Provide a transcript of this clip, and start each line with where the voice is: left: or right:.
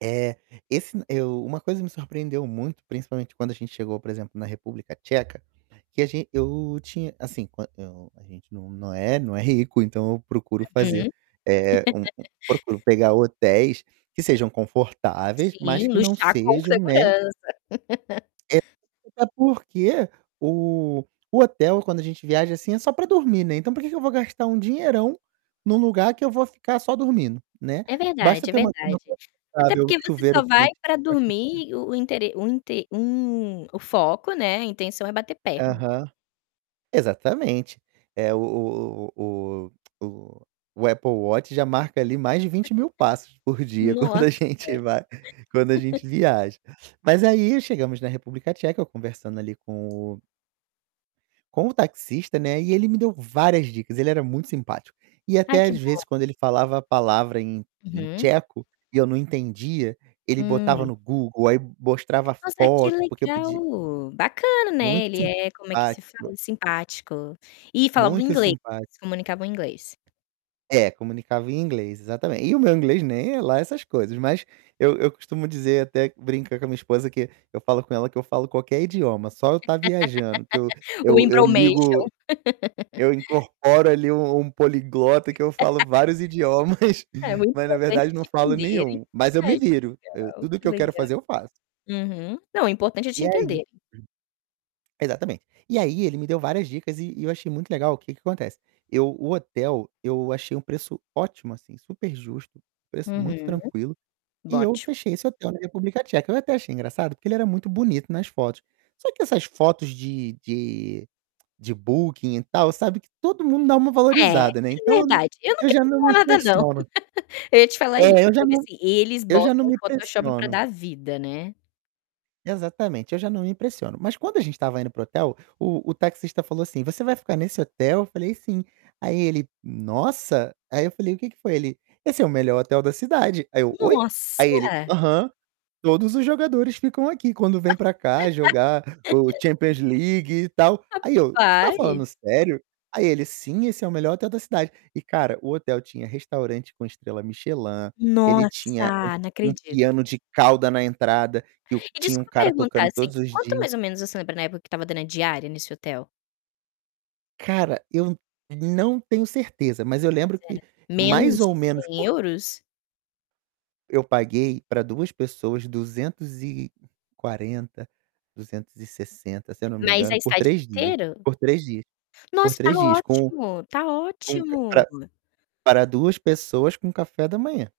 right: Eh, esse, eu uma coisa me surpreendeu muito principalmente quando a gente chegou, por exemplo, na República Tcheca, que a ge eu tinha assim, qu eu a gente não não é não é rico, então eu procuro
left: Uhum.
right: fazer, eh, um um procuro pegar hotéis que sejam confortáveis, mas
left: Sim,
right: que não
left: luxar com
right: sejam, né
left: segurança.
right: É [unintelligible] até porque o o hotel quando a gente viaja, assim, é só para dormir, né, então pra que que eu vou gastar um dinheirão num lugar que eu vou ficar só dormindo, né.
left: É
right: Basta
left: verdade, é
right: ter uma cama
left: verdade. Até
right: confortável,
left: porque você só
right: chuveiro
left: vai
right: quente
left: pra
right: pra que eu [unintelligible]
left: dormir o o intere um inte um o foco, né, a intenção é bater perna.
right: Aham. Exatamente. É o o o o o o Apple Watch já marca ali mais de 20.000 passos por dia quando a
left: Nossa.
right: gente vai quando a gente viaja. Mas aí, chegamos na República Tcheca ,conversando ali com o com o taxista, né, e ele me deu várias dicas, ele era muito simpático. E
left: Ai
right: até
left: que
right: às
left: bom.
right: vezes quando ele falava a palavra em em
left: Uhum.
right: tcheco, e eu não entendia, ele botava
left: Hum.
right: no Google, aí mostrava a
left: Nossa, que
right: foto, porque eu pedi
left: legal, bacana, né,
right: Muito
left: ele é como é que se fala?
right: simpático
left: Simpático, e falava o
right: muito
left: inglês,
right: simpático.
left: se comunicavam inglês?
right: É, comunicava em inglês, exatamente, e o meu inglês nem é lá essas coisas mas, eu eu costumo dizer, até brinca com a minha esposa, que eu falo com ela que eu falo qualquer idioma, só eu tá viajando, que eu
left: O
right: eu eu
left: embromation.
right: ligo eu incorporo ali um um poliglota que eu falo vários idiomas,
left: É muito
right: mas na
left: importante
right: verdade não
left: te
right: falo
left: entenderem.
right: nenhum, mas eu me
left: Ai que
right: viro, eu
left: legal,
right: tudo
left: que
right: que eu quero
left: legal.
right: fazer eu faço.
left: Uhum, não, o importante é te
right: E aí
left: entenderem.
right: Exatamente. E aí ele me deu várias dicas e e eu achei muito legal, o que que acontece? Eu o hotel, eu achei um preço ótimo, assim, superjusto, preço muito
left: Uhum.
right: tranquilo, e eu
left: Bote-o.
right: fechei esse hotel na República Tcheca, eu até achei engraçado, porque ele era muito bonito nas fotos. Só que essas fotos de de de Booking e tal, sabe que todo mundo dá uma
left: É,
right: valorizada, né.
left: é
right: Então, eu
left: verdade eu não
right: eu
left: quero
right: já não me
left: falar nada não,
right: impressiono.
left: eu ia te falar isso,
right: É, eu já
left: porque,
right: não
left: assim, eles
right: eu já não
left: botam o
right: me
left: Photoshop pra
right: impressiono.
left: dar vida, né?
right: Exatamente, eu já não me impressiono, mas quando a gente estava indo para o hotel, o o taxista falou assim: "Você vai ficar nesse hotel?". Eu falei: "Sim". Aí ele: "Nossa!". Aí eu falei: "O que que foi?". Ele: "Esse é o melhor hotel da cidade". Aí eu: "Oi?".
left: Nossa.
right: Aí ele: "Aham, todos os jogadores ficam aqui quando vêm para cá jogar o Champions League e tal". Aí eu: "Tu tá
left: Rapaz.
right: falando sério?" Aí ele: "Sim, esse é o melhor hotel da cidade". E cara, o hotel tinha restaurante com estrela Michelin, ele tinha um
left: Nossa, não
right: um
left: acredito.
right: piano de cauda na entrada, que o
left: E
right: tinha um
left: desculpa
right: cara
left: perguntar
right: tocando
left: assim,
right: todos os
left: quanto
right: dias.
left: mais ou menos você lembra na época que estava dando a diária nesse hotel?
right: Cara, eu não tenho certeza, mas eu lembro
left: Mas era
right: que mais
left: menos
right: ou
left: de
right: menos
left: cem
right: por
left: euros?
right: Eu paguei pra 2 pessoas 240, 260, se eu não me
left: Mas a
right: engano, por
left: estadia
right: 3 dias,
left: inteiro?
right: por 3 dias, por
left: Nossa, tá
right: 3 dias com
left: ótimo! Tá
right: com ca para
left: ótimo!
right: para 2 pessoas com café da manhã.